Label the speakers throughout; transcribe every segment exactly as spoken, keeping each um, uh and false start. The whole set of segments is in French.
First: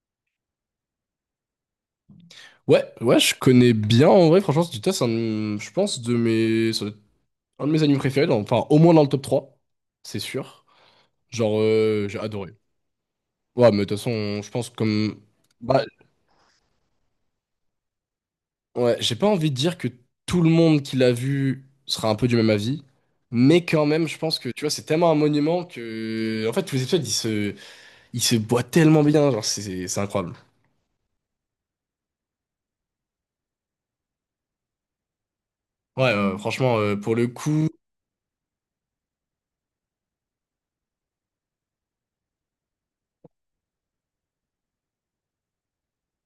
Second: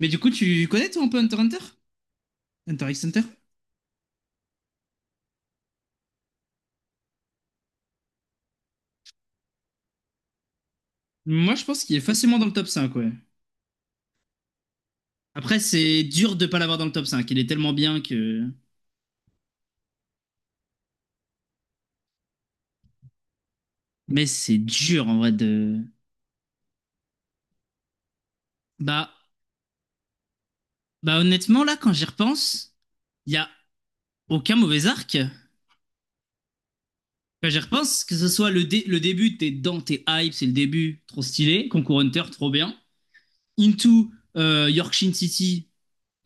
Speaker 1: Mais du coup, tu connais toi un peu Hunter x Hunter? Hunter
Speaker 2: Ouais,
Speaker 1: x
Speaker 2: ouais,
Speaker 1: Hunter?
Speaker 2: je connais bien en vrai, franchement, Studio Toss, c'est un, de- je pense, de mes, ça doit être un de mes animes préférés, dans- enfin, au moins dans le top trois, c'est sûr.
Speaker 1: Moi,
Speaker 2: Genre,
Speaker 1: je pense qu'il est
Speaker 2: euh, j'ai
Speaker 1: facilement dans
Speaker 2: adoré.
Speaker 1: le top cinq, ouais.
Speaker 2: Ouais, mais de toute façon, je pense comme.
Speaker 1: Après,
Speaker 2: Bah,
Speaker 1: c'est dur de pas l'avoir dans le top cinq. Il est tellement bien que.
Speaker 2: ouais, j'ai pas envie de dire que tout le monde qui l'a vu sera un peu du même avis, mais quand même, je
Speaker 1: Mais
Speaker 2: pense que,
Speaker 1: c'est
Speaker 2: tu vois, c'est
Speaker 1: dur
Speaker 2: tellement un
Speaker 1: en vrai
Speaker 2: monument
Speaker 1: de.
Speaker 2: que. En fait, tous les épisodes, ils se, ils se boivent tellement
Speaker 1: Bah,
Speaker 2: bien, genre, c'est c'est- c'est incroyable.
Speaker 1: bah honnêtement, là, quand j'y repense, il y a aucun mauvais arc.
Speaker 2: Ouais, euh, franchement, euh, pour le
Speaker 1: Quand j'y
Speaker 2: coup,
Speaker 1: repense, que ce soit le, dé- le début, t'es dans, t'es hype, c'est le début, trop stylé. Concours Hunter, trop bien. Into euh, Yorkshire City.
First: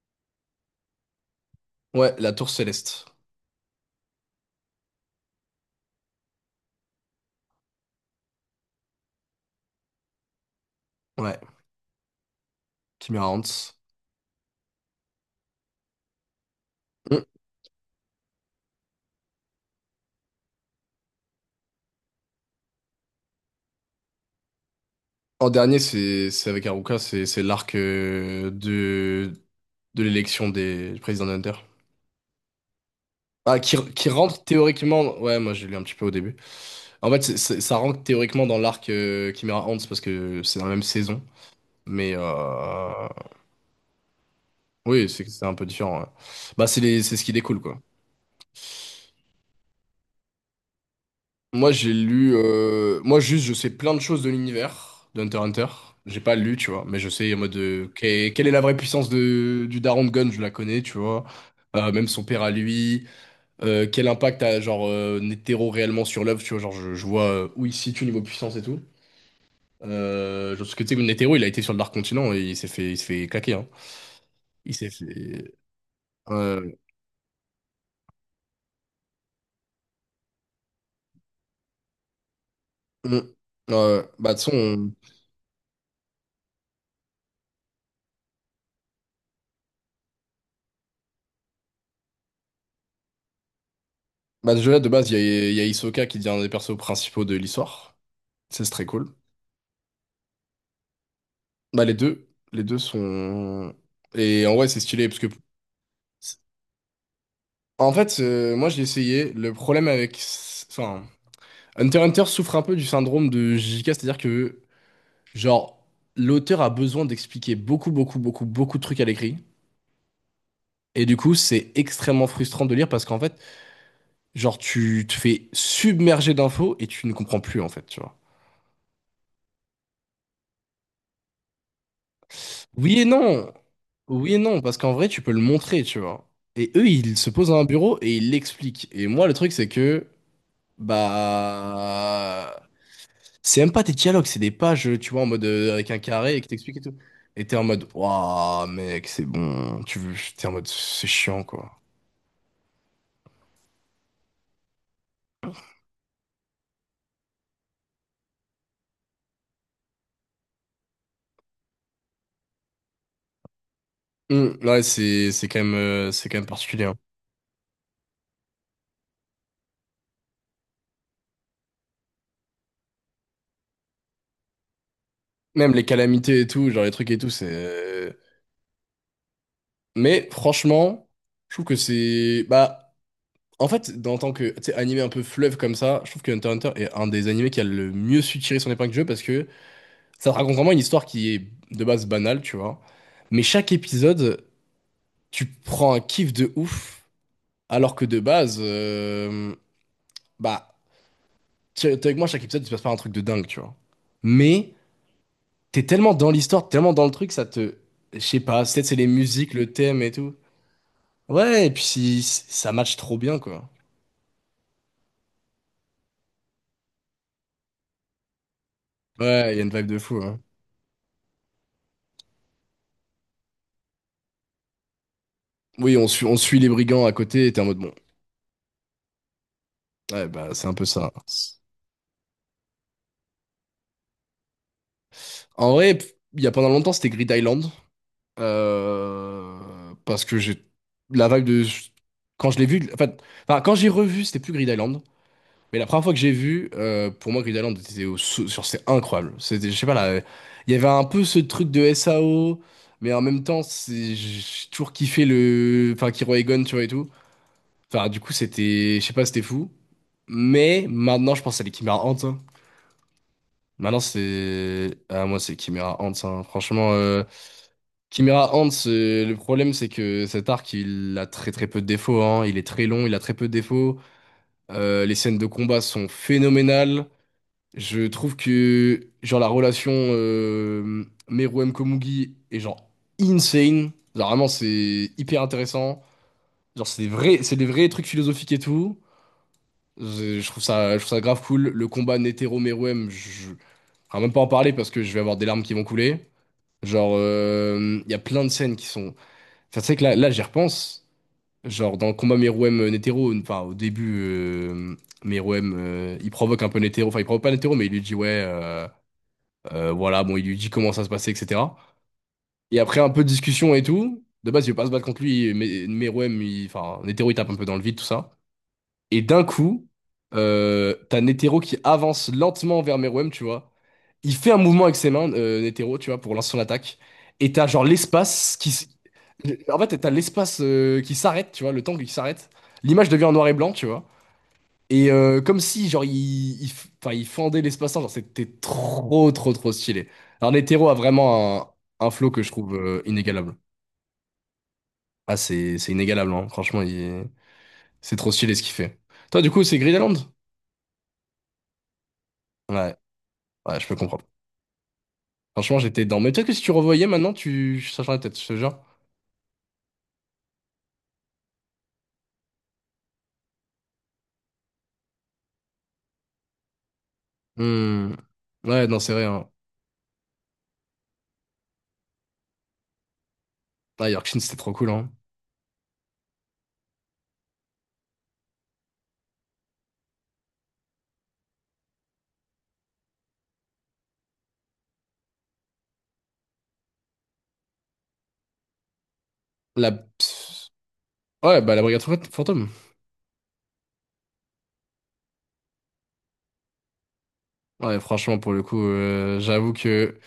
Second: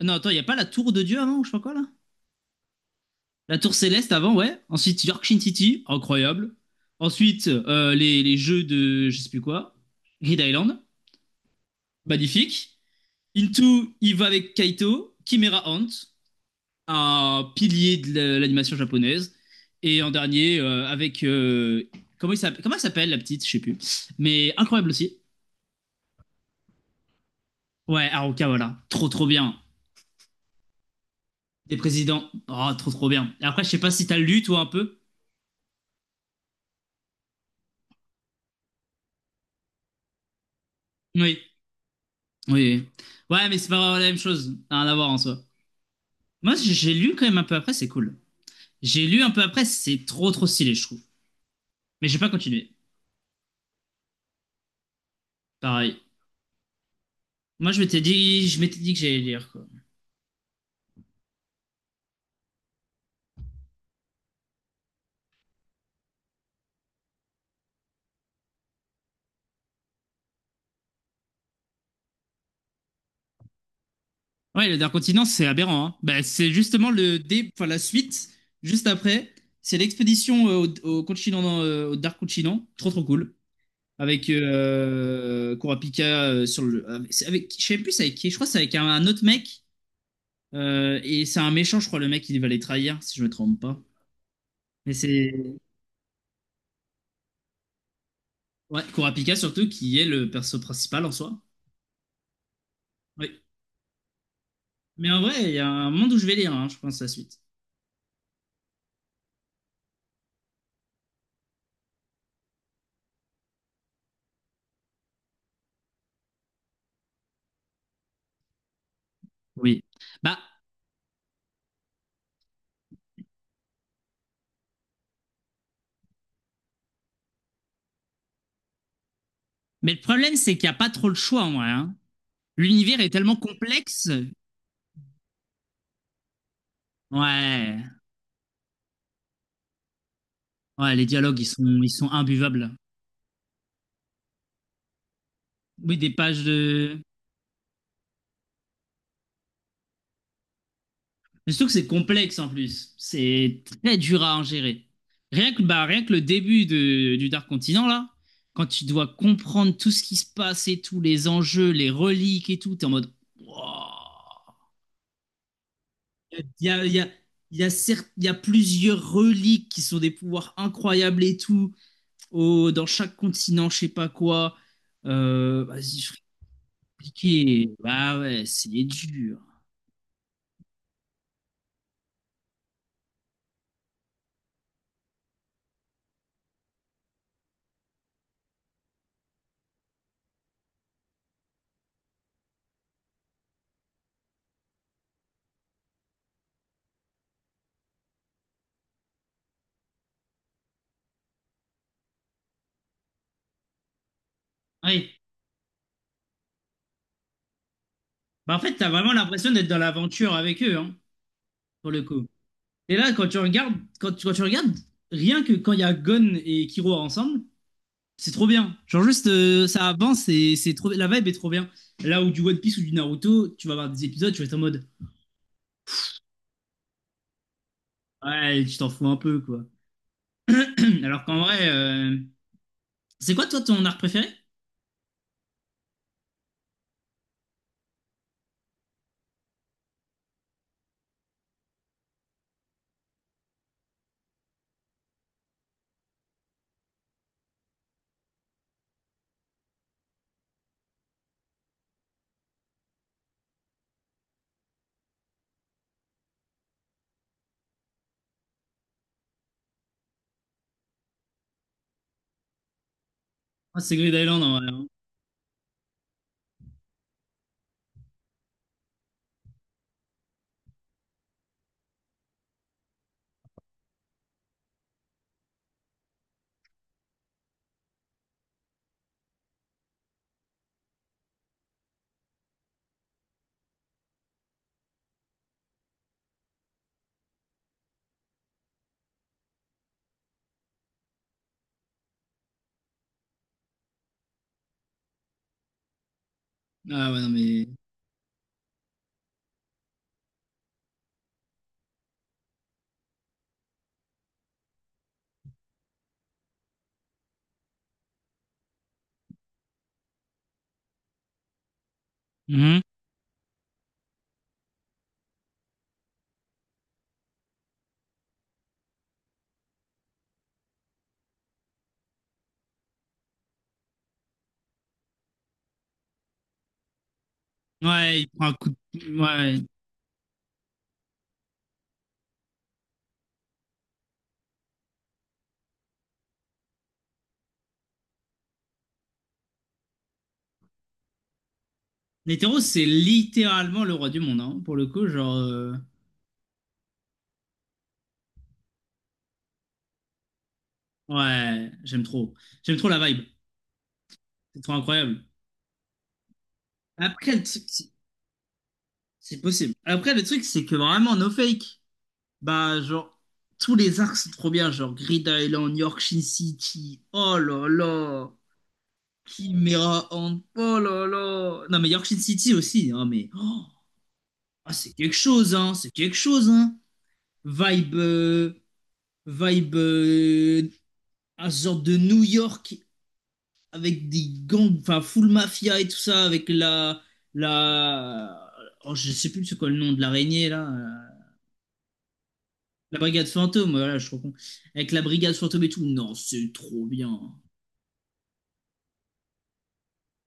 Speaker 1: Non, attends, il n'y a pas la tour de Dieu avant, ou je sais pas quoi là?
Speaker 2: ouais, la Tour Céleste.
Speaker 1: La Tour Céleste avant, ouais. Ensuite, York Shin City, incroyable. Ensuite, euh, les, les jeux de je sais plus quoi. Grid Island,
Speaker 2: Ouais,
Speaker 1: magnifique.
Speaker 2: Kimira Hans.
Speaker 1: Into, il va avec Kaito. Chimera Hunt, un pilier de la- l'animation japonaise. Et en dernier, euh, avec. euh, comment, il s'appelle, comment elle s'appelle la petite. Je sais plus. Mais incroyable aussi.
Speaker 2: En dernier, c'est c'est avec Haruka, c'est c'est l'arc
Speaker 1: Ouais, Haruka,
Speaker 2: euh,
Speaker 1: voilà. Trop, trop
Speaker 2: de
Speaker 1: bien.
Speaker 2: de l'élection des du président Hunter.
Speaker 1: Des présidents. Oh, trop, trop bien. Et
Speaker 2: Ah,
Speaker 1: après, je
Speaker 2: qui,
Speaker 1: sais pas si
Speaker 2: qui
Speaker 1: t'as lu,
Speaker 2: rentre
Speaker 1: toi, un peu.
Speaker 2: théoriquement. Ouais, moi j'ai lu un petit peu au début. En fait, c'est- c'est- ça rentre théoriquement dans l'arc euh, Chimera Ants parce que c'est dans la même saison.
Speaker 1: Oui.
Speaker 2: Mais
Speaker 1: Oui. Oui.
Speaker 2: euh,
Speaker 1: Ouais, mais c'est pas la même chose. Rien à
Speaker 2: oui,
Speaker 1: voir en
Speaker 2: c'est
Speaker 1: soi.
Speaker 2: c'est un peu différent. Ouais.
Speaker 1: Moi,
Speaker 2: Bah,
Speaker 1: j'ai
Speaker 2: c'est
Speaker 1: j'ai
Speaker 2: les-
Speaker 1: lu
Speaker 2: c'est ce
Speaker 1: quand
Speaker 2: qui
Speaker 1: même un peu
Speaker 2: découle,
Speaker 1: après,
Speaker 2: quoi.
Speaker 1: c'est cool. J'ai lu un peu après, c'est trop trop stylé, je trouve.
Speaker 2: Moi, j'ai
Speaker 1: Mais j'ai pas
Speaker 2: lu.
Speaker 1: continué.
Speaker 2: euh, Moi, juste, je sais plein de choses de l'univers d'Hunter x Hunter.
Speaker 1: Pareil.
Speaker 2: J'ai pas lu, tu vois, mais je sais en mode.
Speaker 1: Moi, je
Speaker 2: euh,
Speaker 1: m'étais
Speaker 2: que- quelle
Speaker 1: dit,
Speaker 2: est
Speaker 1: je
Speaker 2: la vraie
Speaker 1: m'étais dit que
Speaker 2: puissance
Speaker 1: j'allais lire,
Speaker 2: de...
Speaker 1: quoi.
Speaker 2: du Daron de Gon, je la connais, tu vois. Euh, même son père à lui. Euh, quel impact a, genre, euh, Netero réellement sur l'œuvre, tu vois. Genre, je, je vois euh, où il se situe niveau puissance et tout. Euh, genre, parce que, tu sais, Netero, il a été sur le Dark Continent et il s'est fait, il s'est fait claquer, hein.
Speaker 1: Ouais,
Speaker 2: Il
Speaker 1: le
Speaker 2: s'est
Speaker 1: Dark Continent, c'est
Speaker 2: fait.
Speaker 1: aberrant, hein. Bah, c'est
Speaker 2: Euh...
Speaker 1: justement le dé, enfin, la suite, juste après. C'est l'expédition euh, au, au continent, euh, au Dark Continent. Trop trop
Speaker 2: mm,
Speaker 1: cool.
Speaker 2: euh,
Speaker 1: Avec
Speaker 2: Bah, de son.
Speaker 1: euh, Kurapika euh, sur le. Avec, c'est avec- je sais plus c'est avec qui. Je crois que c'est avec un, un autre mec. Euh, et c'est un méchant, je crois, le mec, il va les trahir, si je me trompe pas.
Speaker 2: Bah, déjà, de
Speaker 1: Mais
Speaker 2: base, il y a, il
Speaker 1: c'est.
Speaker 2: y a Hisoka qui devient un des persos principaux de l'histoire. Ça, c'est
Speaker 1: Ouais,
Speaker 2: très cool.
Speaker 1: Kurapika surtout, qui est le perso principal en soi.
Speaker 2: Bah les deux, les deux
Speaker 1: Oui.
Speaker 2: sont... Et en vrai, c'est stylé,
Speaker 1: Mais
Speaker 2: parce
Speaker 1: en
Speaker 2: que...
Speaker 1: vrai, il y a un monde où je vais lire, hein, je pense, la suite.
Speaker 2: En fait, euh, moi, j'ai essayé. Le problème avec... Enfin, Hunter x Hunter souffre un peu du syndrome de J K, c'est-à-dire que, genre, l'auteur a besoin d'expliquer beaucoup, beaucoup, beaucoup, beaucoup de trucs à l'écrit.
Speaker 1: Oui. Bah,
Speaker 2: Et du coup, c'est extrêmement frustrant de lire parce qu'en fait, genre, tu te fais submerger d'infos et tu ne comprends plus, en fait, tu vois.
Speaker 1: mais le problème, c'est qu'il n'y a pas trop le choix en vrai, hein.
Speaker 2: Oui
Speaker 1: L'univers
Speaker 2: et
Speaker 1: est tellement
Speaker 2: non!
Speaker 1: complexe.
Speaker 2: Oui et non, parce qu'en vrai, tu peux le montrer, tu vois. Et eux, ils se posent à un
Speaker 1: Ouais.
Speaker 2: bureau et ils l'expliquent. Et moi, le truc, c'est que...
Speaker 1: Ouais, les dialogues, ils sont, ils sont
Speaker 2: Bah,
Speaker 1: imbuvables.
Speaker 2: c'est même pas des dialogues, c'est des pages, tu vois, en mode euh, avec
Speaker 1: Oui,
Speaker 2: un
Speaker 1: des
Speaker 2: carré et
Speaker 1: pages
Speaker 2: qui t'explique et tout.
Speaker 1: de...
Speaker 2: Et t'es en mode, waouh, mec, c'est bon. Tu veux, t'es en mode, c'est chiant,
Speaker 1: Mais surtout
Speaker 2: quoi.
Speaker 1: que c'est complexe en plus. C'est très dur à ingérer. Rien que, bah, rien que le début de, du Dark Continent, là, quand tu dois comprendre tout ce qui se passe et tout, les enjeux, les reliques et tout, t'es en mode. Wow.
Speaker 2: Hum, ouais, c'est, c'est quand même, euh, c'est quand même
Speaker 1: Il y
Speaker 2: particulier,
Speaker 1: a, il
Speaker 2: hein.
Speaker 1: y a, il y a certes- il y a plusieurs reliques qui sont des pouvoirs incroyables et tout, au- dans chaque continent, je sais pas quoi. Euh,
Speaker 2: Même les
Speaker 1: vas-y, je vais
Speaker 2: calamités et tout, genre les trucs et tout,
Speaker 1: expliquer.
Speaker 2: c'est.
Speaker 1: Bah ouais, c'est dur.
Speaker 2: Mais franchement, je trouve que c'est, bah, en fait, en tant que, tu sais, animé un peu fleuve comme ça, je trouve que Hunter x Hunter est un des animés qui a le mieux su tirer son épingle du jeu parce que ça te raconte vraiment une histoire qui est de base banale, tu vois. Mais chaque épisode, tu prends un kiff de ouf, alors que de base, euh, bah, t'es t'es avec moi, chaque épisode, tu passes pas un truc de dingue, tu vois. Mais
Speaker 1: Ouais.
Speaker 2: t'es tellement dans l'histoire, t'es tellement dans le truc, ça te... Je sais
Speaker 1: Bah en
Speaker 2: pas,
Speaker 1: fait,
Speaker 2: peut-être
Speaker 1: t'as
Speaker 2: c'est les
Speaker 1: vraiment l'impression
Speaker 2: musiques,
Speaker 1: d'être
Speaker 2: le
Speaker 1: dans
Speaker 2: thème et tout.
Speaker 1: l'aventure avec eux, hein,
Speaker 2: Ouais, et puis
Speaker 1: pour le
Speaker 2: si-
Speaker 1: coup.
Speaker 2: si, ça match
Speaker 1: Et là,
Speaker 2: trop
Speaker 1: quand tu
Speaker 2: bien, quoi.
Speaker 1: regardes, quand tu, quand tu regardes, rien que quand il y a Gon et Killua ensemble, c'est trop bien. Genre juste
Speaker 2: Ouais, il y a
Speaker 1: euh,
Speaker 2: une vibe
Speaker 1: ça
Speaker 2: de fou,
Speaker 1: avance
Speaker 2: hein.
Speaker 1: et c'est trop, la vibe est trop bien. Là où du One Piece ou du Naruto, tu vas voir des épisodes, tu vas être en mode
Speaker 2: Oui, on suit, on suit les brigands à côté, et t'es en mode, bon,
Speaker 1: ouais, tu t'en fous un peu quoi.
Speaker 2: ouais, bah, c'est un peu ça.
Speaker 1: Alors qu'en vrai, euh, c'est quoi toi ton art préféré?
Speaker 2: En vrai, il y a pendant longtemps, c'était Grid Island. Euh, parce que j'ai la vibe de quand je l'ai vu, en fait, enfin quand j'ai revu c'était plus Grid Island. Mais la première fois que j'ai vu, euh, pour moi, Grid Island était au sou- sur c'est incroyable, c'était, je sais pas là, il y avait un peu ce truc de S A O, mais en même temps c'est, j'ai toujours kiffé le, enfin, Kiro Egon, tu vois, et tout. Enfin du coup c'était, je sais pas, c'était fou. Mais maintenant je pense à les Chimera Ants, hein.
Speaker 1: Ah, c'est
Speaker 2: Maintenant
Speaker 1: Grid Island en vrai, hein.
Speaker 2: c'est ah moi c'est Chimera Ants, hein. Franchement, euh, Chimera Ant, c'est- le problème, c'est que cet arc, il a très très peu de défauts, hein. Il est très long, il a très peu de défauts. Euh, les scènes de combat sont phénoménales. Je trouve que genre la relation euh, Meruem Komugi est genre insane. Genre vraiment, c'est hyper intéressant. Genre c'est des vrais, c'est des vrais trucs philosophiques et tout. Je, je trouve ça, je trouve ça grave cool. Le combat Netero Meruem, je, je vais même pas en parler parce que je vais avoir des larmes qui vont couler.
Speaker 1: Ah
Speaker 2: Genre,
Speaker 1: ouais, non mais.
Speaker 2: euh, il y a plein de scènes qui sont. Enfin, c'est vrai que là, là j'y repense. Genre, dans le combat Meruem-Netero, enfin, au début, euh, Meruem, euh, il provoque un peu Netero. Enfin, il provoque pas Netero, mais il lui dit, ouais, euh, euh, voilà, bon, il lui dit comment ça se passait, et cetera. Et
Speaker 1: Mhm.
Speaker 2: après, un peu de discussion et tout. De base, il veut pas se battre contre lui, mais Meruem, il- enfin, Netero, il tape un peu dans le vide, tout ça. Et d'un coup, euh, t'as Netero qui avance lentement vers Meruem, tu vois. Il fait un mouvement avec ses mains, euh, Netero, tu vois, pour lancer son attaque. Et t'as genre
Speaker 1: Ouais, il prend un
Speaker 2: l'espace qui...
Speaker 1: coup
Speaker 2: s-
Speaker 1: de... ouais.
Speaker 2: En fait, t'as l'espace euh, qui s'arrête, tu vois, le temps qui s'arrête. L'image devient en noir et blanc, tu vois. Et euh, comme si, genre, il, il, f- enfin, il fendait l'espace-temps, genre, c'était trop, trop, trop stylé. Alors, Netero a vraiment un, un flow que je
Speaker 1: Netero,
Speaker 2: trouve
Speaker 1: c'est
Speaker 2: euh, inégalable.
Speaker 1: littéralement le roi du monde, hein, pour le coup,
Speaker 2: Ah,
Speaker 1: genre euh,
Speaker 2: c'est c'est inégalable, hein. Franchement, il- c'est trop stylé ce qu'il fait. Toi, du coup, c'est Gridaland?
Speaker 1: ouais, j'aime trop. J'aime trop
Speaker 2: Ouais.
Speaker 1: la vibe.
Speaker 2: Ouais, je peux comprendre.
Speaker 1: C'est trop incroyable.
Speaker 2: Franchement, j'étais dedans. Mais peut-être que si tu revoyais
Speaker 1: Après
Speaker 2: maintenant,
Speaker 1: le truc
Speaker 2: tu
Speaker 1: c'est
Speaker 2: changerais la tête, je te jure.
Speaker 1: c'est possible. Après le truc c'est que vraiment no fake. Bah, genre, tous les arcs sont trop bien, genre Grid Island, York Shin City, oh là
Speaker 2: Hmm.
Speaker 1: là,
Speaker 2: Ouais, non, c'est vrai, hein.
Speaker 1: Chimera Ant, oh là là. Non, mais York Shin City aussi, hein, mais oh,
Speaker 2: Ah, Yorkshin, c'était trop
Speaker 1: ah,
Speaker 2: cool,
Speaker 1: c'est
Speaker 2: hein.
Speaker 1: quelque chose, hein, c'est quelque chose, hein. Vibe, euh, vibe, euh, un genre de New York avec des gangs, enfin, full mafia et tout ça, avec la, la, oh, je sais plus c'est quoi le nom de
Speaker 2: La...
Speaker 1: l'araignée, là. euh,
Speaker 2: Ouais, bah la brigade fant- fantôme.
Speaker 1: La brigade fantôme, voilà, je suis trop con. Avec la brigade fantôme et tout, non, c'est trop bien.
Speaker 2: Ouais, franchement, pour le coup, euh, j'avoue que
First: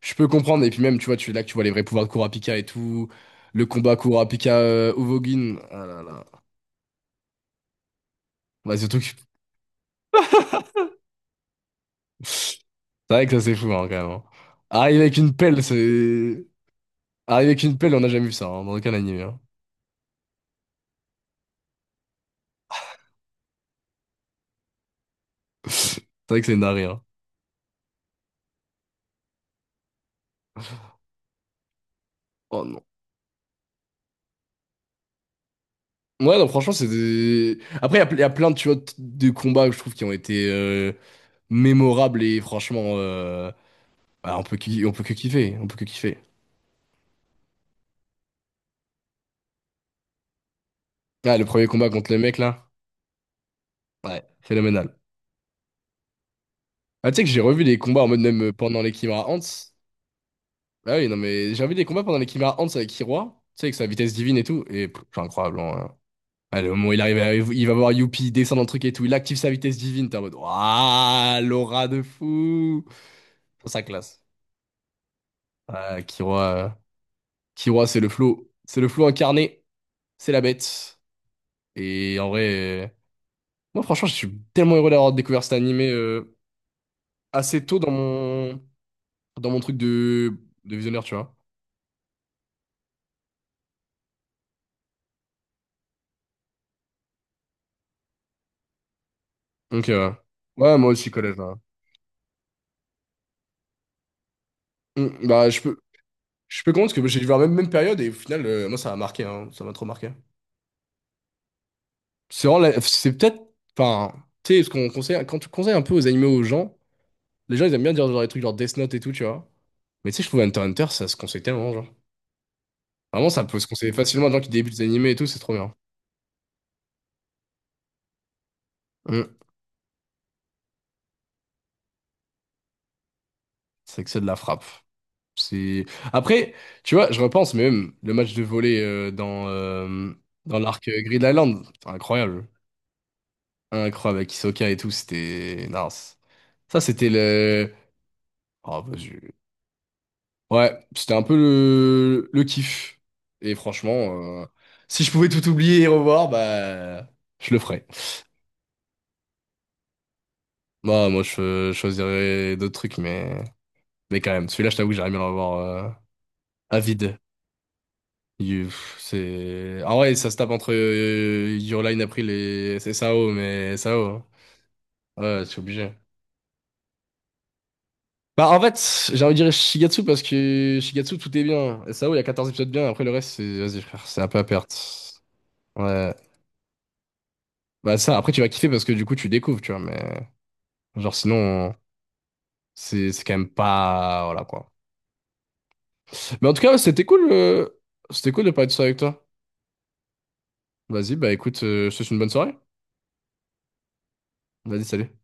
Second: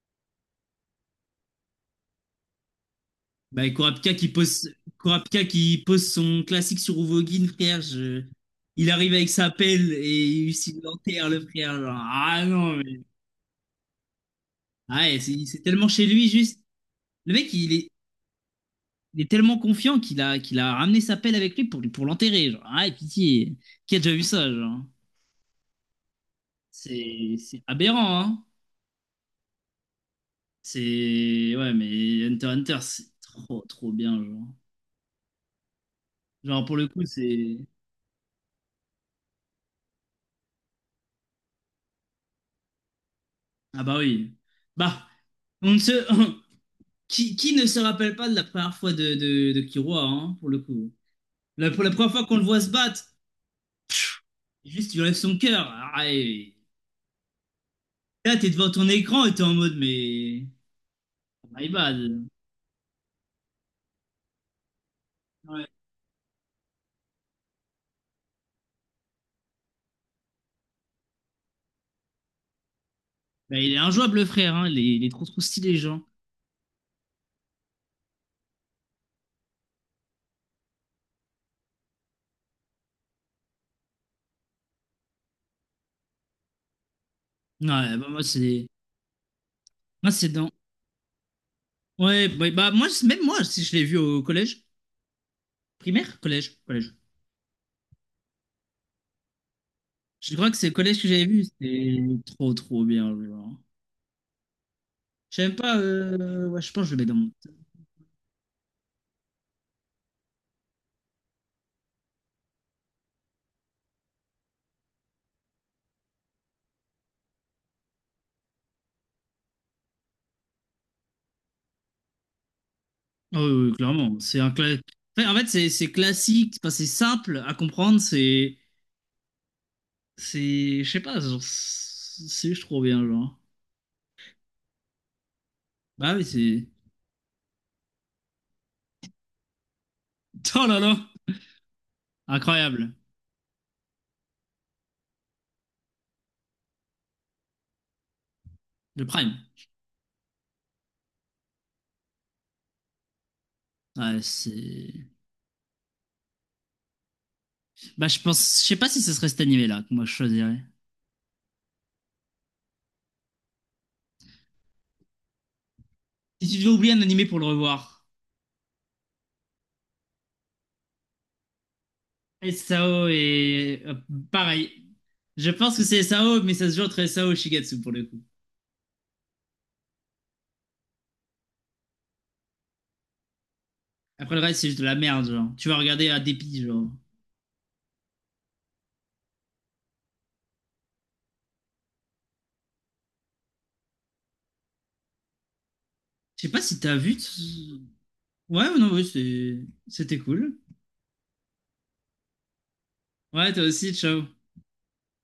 Speaker 2: je peux comprendre. Et puis même, tu vois, tu là que tu vois les vrais pouvoirs de Kurapika et tout. Le
Speaker 1: Bah,
Speaker 2: combat
Speaker 1: Kurapika qui
Speaker 2: Kurapika
Speaker 1: pose,
Speaker 2: euh,
Speaker 1: Kurapika
Speaker 2: Uvogin.
Speaker 1: qui
Speaker 2: Ah là
Speaker 1: pose
Speaker 2: là.
Speaker 1: son classique sur Uvogin, frère, je...
Speaker 2: Bah,
Speaker 1: il
Speaker 2: surtout que...
Speaker 1: arrive avec sa pelle et il s'il l'enterre, le frère. Genre, ah
Speaker 2: C'est
Speaker 1: non, mais...
Speaker 2: vrai que ça, c'est fou, hein, quand même, hein.
Speaker 1: Ah
Speaker 2: Arriver avec
Speaker 1: ouais,
Speaker 2: une
Speaker 1: c'est c'est
Speaker 2: pelle,
Speaker 1: tellement chez lui,
Speaker 2: c'est...
Speaker 1: juste. Le
Speaker 2: Arriver
Speaker 1: mec,
Speaker 2: avec
Speaker 1: il
Speaker 2: une
Speaker 1: est,
Speaker 2: pelle, on n'a jamais vu ça, hein, dans aucun anime,
Speaker 1: il est
Speaker 2: hein.
Speaker 1: tellement confiant, qu'il a, qu'il a ramené sa pelle avec lui pour, lui- pour l'enterrer. Genre, ah, ouais, pitié. Qui a déjà vu ça, genre?
Speaker 2: C'est vrai que c'est une dinguerie, hein.
Speaker 1: C'est c'est aberrant, hein? C'est... Ouais, mais Hunter
Speaker 2: Oh
Speaker 1: x Hunter,
Speaker 2: non.
Speaker 1: c'est trop, trop bien, genre.
Speaker 2: Ouais, non,
Speaker 1: Genre,
Speaker 2: franchement,
Speaker 1: pour
Speaker 2: c'est
Speaker 1: le coup,
Speaker 2: des...
Speaker 1: c'est...
Speaker 2: Après, il y, a ple- y a plein de, tu vois, t- de combats que je trouve qui ont été euh, mémorables et franchement, euh,
Speaker 1: Ah bah oui.
Speaker 2: bah, on peut, ki- on peut
Speaker 1: Bah,
Speaker 2: que kiffer. On
Speaker 1: on
Speaker 2: peut
Speaker 1: ne
Speaker 2: que
Speaker 1: se...
Speaker 2: kiffer.
Speaker 1: qui, qui ne se rappelle pas de la première fois de, de, de Kiroa, hein, pour le coup?
Speaker 2: Ah, le premier
Speaker 1: La, pour
Speaker 2: combat
Speaker 1: la
Speaker 2: contre
Speaker 1: première
Speaker 2: le
Speaker 1: fois qu'on
Speaker 2: mec,
Speaker 1: le voit
Speaker 2: là.
Speaker 1: se battre,
Speaker 2: Ouais.
Speaker 1: juste,
Speaker 2: Phénoménal.
Speaker 1: il enlève son cœur. Ah, et-
Speaker 2: Ah, tu sais que j'ai revu des combats en mode
Speaker 1: Là,
Speaker 2: même
Speaker 1: t'es
Speaker 2: euh,
Speaker 1: devant
Speaker 2: pendant
Speaker 1: ton
Speaker 2: les
Speaker 1: écran
Speaker 2: Kimura
Speaker 1: et
Speaker 2: Ants.
Speaker 1: t'es en mode, mais...
Speaker 2: Ah oui, non, mais j'ai
Speaker 1: My
Speaker 2: revu des combats pendant les
Speaker 1: bad.
Speaker 2: Kimura Ants avec Hiroa. Tu sais, avec sa vitesse divine et tout. Et pff, c'est incroyable,
Speaker 1: Ouais.
Speaker 2: hein. Ah, le moment où il arrive, à- il va voir Youpi, il descend dans le truc et tout. Il active sa vitesse divine. T'es en mode, waouh, l'aura de fou.
Speaker 1: Bah, il est
Speaker 2: Ça
Speaker 1: injouable,
Speaker 2: classe.
Speaker 1: le frère, hein. Il est, il est trop, trop stylé,
Speaker 2: Ah,
Speaker 1: genre.
Speaker 2: Kiroa. Killua, c'est le flow. C'est le flow incarné. C'est la bête. Et en vrai, euh, moi, franchement, je suis tellement heureux d'avoir découvert cet animé euh, assez tôt dans
Speaker 1: Ouais, bah, moi,
Speaker 2: mon,
Speaker 1: c'est...
Speaker 2: dans mon truc
Speaker 1: Moi, c'est
Speaker 2: de,
Speaker 1: dans...
Speaker 2: de visionnaire, tu vois.
Speaker 1: Ouais, bah, bah, moi, c'est- même moi, si je l'ai vu au collège. Primaire? Collège. Collège.
Speaker 2: Donc, euh,
Speaker 1: Je crois que c'est le
Speaker 2: ouais, moi
Speaker 1: collège que
Speaker 2: aussi,
Speaker 1: j'avais
Speaker 2: collège,
Speaker 1: vu.
Speaker 2: là.
Speaker 1: C'était trop, trop bien, genre.
Speaker 2: Mm,
Speaker 1: Je sais
Speaker 2: bah,
Speaker 1: même
Speaker 2: je peux,
Speaker 1: pas, euh, ouais,
Speaker 2: je peux
Speaker 1: je pense
Speaker 2: comprendre
Speaker 1: que
Speaker 2: parce
Speaker 1: je le mets
Speaker 2: que
Speaker 1: dans
Speaker 2: j'ai vu
Speaker 1: mon.
Speaker 2: la même, même période et au final, euh, moi, ça m'a marqué, hein, ça m'a trop marqué. C'est vraiment la- c'est peut-être, enfin, tu sais, ce qu'on conseille, quand tu conseilles un peu aux animés aux gens, les gens, ils aiment bien dire genre des trucs genre Death Note et tout, tu vois. Mais tu sais, je trouve Hunter x Hunter, ça se conseille tellement, genre. Vraiment,
Speaker 1: Ah
Speaker 2: ça
Speaker 1: oui,
Speaker 2: peut se
Speaker 1: oui,
Speaker 2: conseiller
Speaker 1: clairement.
Speaker 2: facilement à des gens
Speaker 1: C'est
Speaker 2: qui
Speaker 1: un cla-
Speaker 2: débutent les animés et tout,
Speaker 1: Enfin, en
Speaker 2: c'est
Speaker 1: fait,
Speaker 2: trop
Speaker 1: c'est
Speaker 2: bien.
Speaker 1: c'est classique, c'est c'est simple à comprendre, c'est.
Speaker 2: Mm.
Speaker 1: C'est. Je sais pas, genre, c'est juste trop bien, genre.
Speaker 2: C'est que c'est de la frappe. C'est...
Speaker 1: Bah oui,
Speaker 2: Après,
Speaker 1: c'est.
Speaker 2: tu vois, je repense, mais même le match de volley euh, dans, euh, dans
Speaker 1: Oh là
Speaker 2: l'arc
Speaker 1: là!
Speaker 2: euh, Grid Island, c'était incroyable.
Speaker 1: Incroyable!
Speaker 2: Incroyable, avec Hisoka et tout, c'était... Non, c'est- ça, c'était le... Oh, bah,
Speaker 1: Le
Speaker 2: je-
Speaker 1: Prime.
Speaker 2: ouais, c'était un peu le, le kiff. Et
Speaker 1: Ouais,
Speaker 2: franchement, euh, si
Speaker 1: c'est.
Speaker 2: je pouvais tout oublier et revoir, bah, je le ferais.
Speaker 1: Bah, je pense. Je sais pas si ce serait cet animé-là que moi je choisirais.
Speaker 2: Moi, moi, je, je choisirais d'autres trucs, mais... Mais quand même, celui-là, je t'avoue que j'aimerais bien le revoir. euh,
Speaker 1: Si tu devais oublier un
Speaker 2: Avid.
Speaker 1: animé pour le revoir,
Speaker 2: You- pff, c'est... ah ouais, ça se tape entre euh, Your Line April et
Speaker 1: S A O
Speaker 2: S A O, mais
Speaker 1: et. euh,
Speaker 2: S A O, hein.
Speaker 1: Pareil.
Speaker 2: Ouais,
Speaker 1: Je
Speaker 2: c'est
Speaker 1: pense que
Speaker 2: obligé.
Speaker 1: c'est S A O, mais ça se joue entre S A O et Shigatsu pour le coup.
Speaker 2: Bah, en fait, j'ai envie de dire Shigatsu parce que Shigatsu, tout est bien. S A O, il y a quatorze épisodes bien. Après, le reste, c'est... Vas-y, frère, c'est un
Speaker 1: Après
Speaker 2: peu
Speaker 1: le
Speaker 2: à
Speaker 1: reste, c'est juste de la
Speaker 2: perte.
Speaker 1: merde, genre. Tu vas regarder
Speaker 2: Ouais.
Speaker 1: à dépit, genre.
Speaker 2: Bah, ça, après, tu vas kiffer parce que du coup, tu découvres, tu vois. Mais, genre, sinon, c'est c'est quand même pas. Voilà, quoi.
Speaker 1: Je
Speaker 2: Mais
Speaker 1: sais
Speaker 2: en tout
Speaker 1: pas
Speaker 2: cas,
Speaker 1: si t'as
Speaker 2: c'était
Speaker 1: vu. t-
Speaker 2: cool. euh, C'était cool de
Speaker 1: Ouais,
Speaker 2: parler de ça
Speaker 1: non,
Speaker 2: avec
Speaker 1: ouais,
Speaker 2: toi.
Speaker 1: c'est- c'était cool.
Speaker 2: Vas-y, bah, écoute, euh, je te souhaite une bonne soirée.
Speaker 1: Ouais, toi aussi, ciao.
Speaker 2: Vas-y, salut.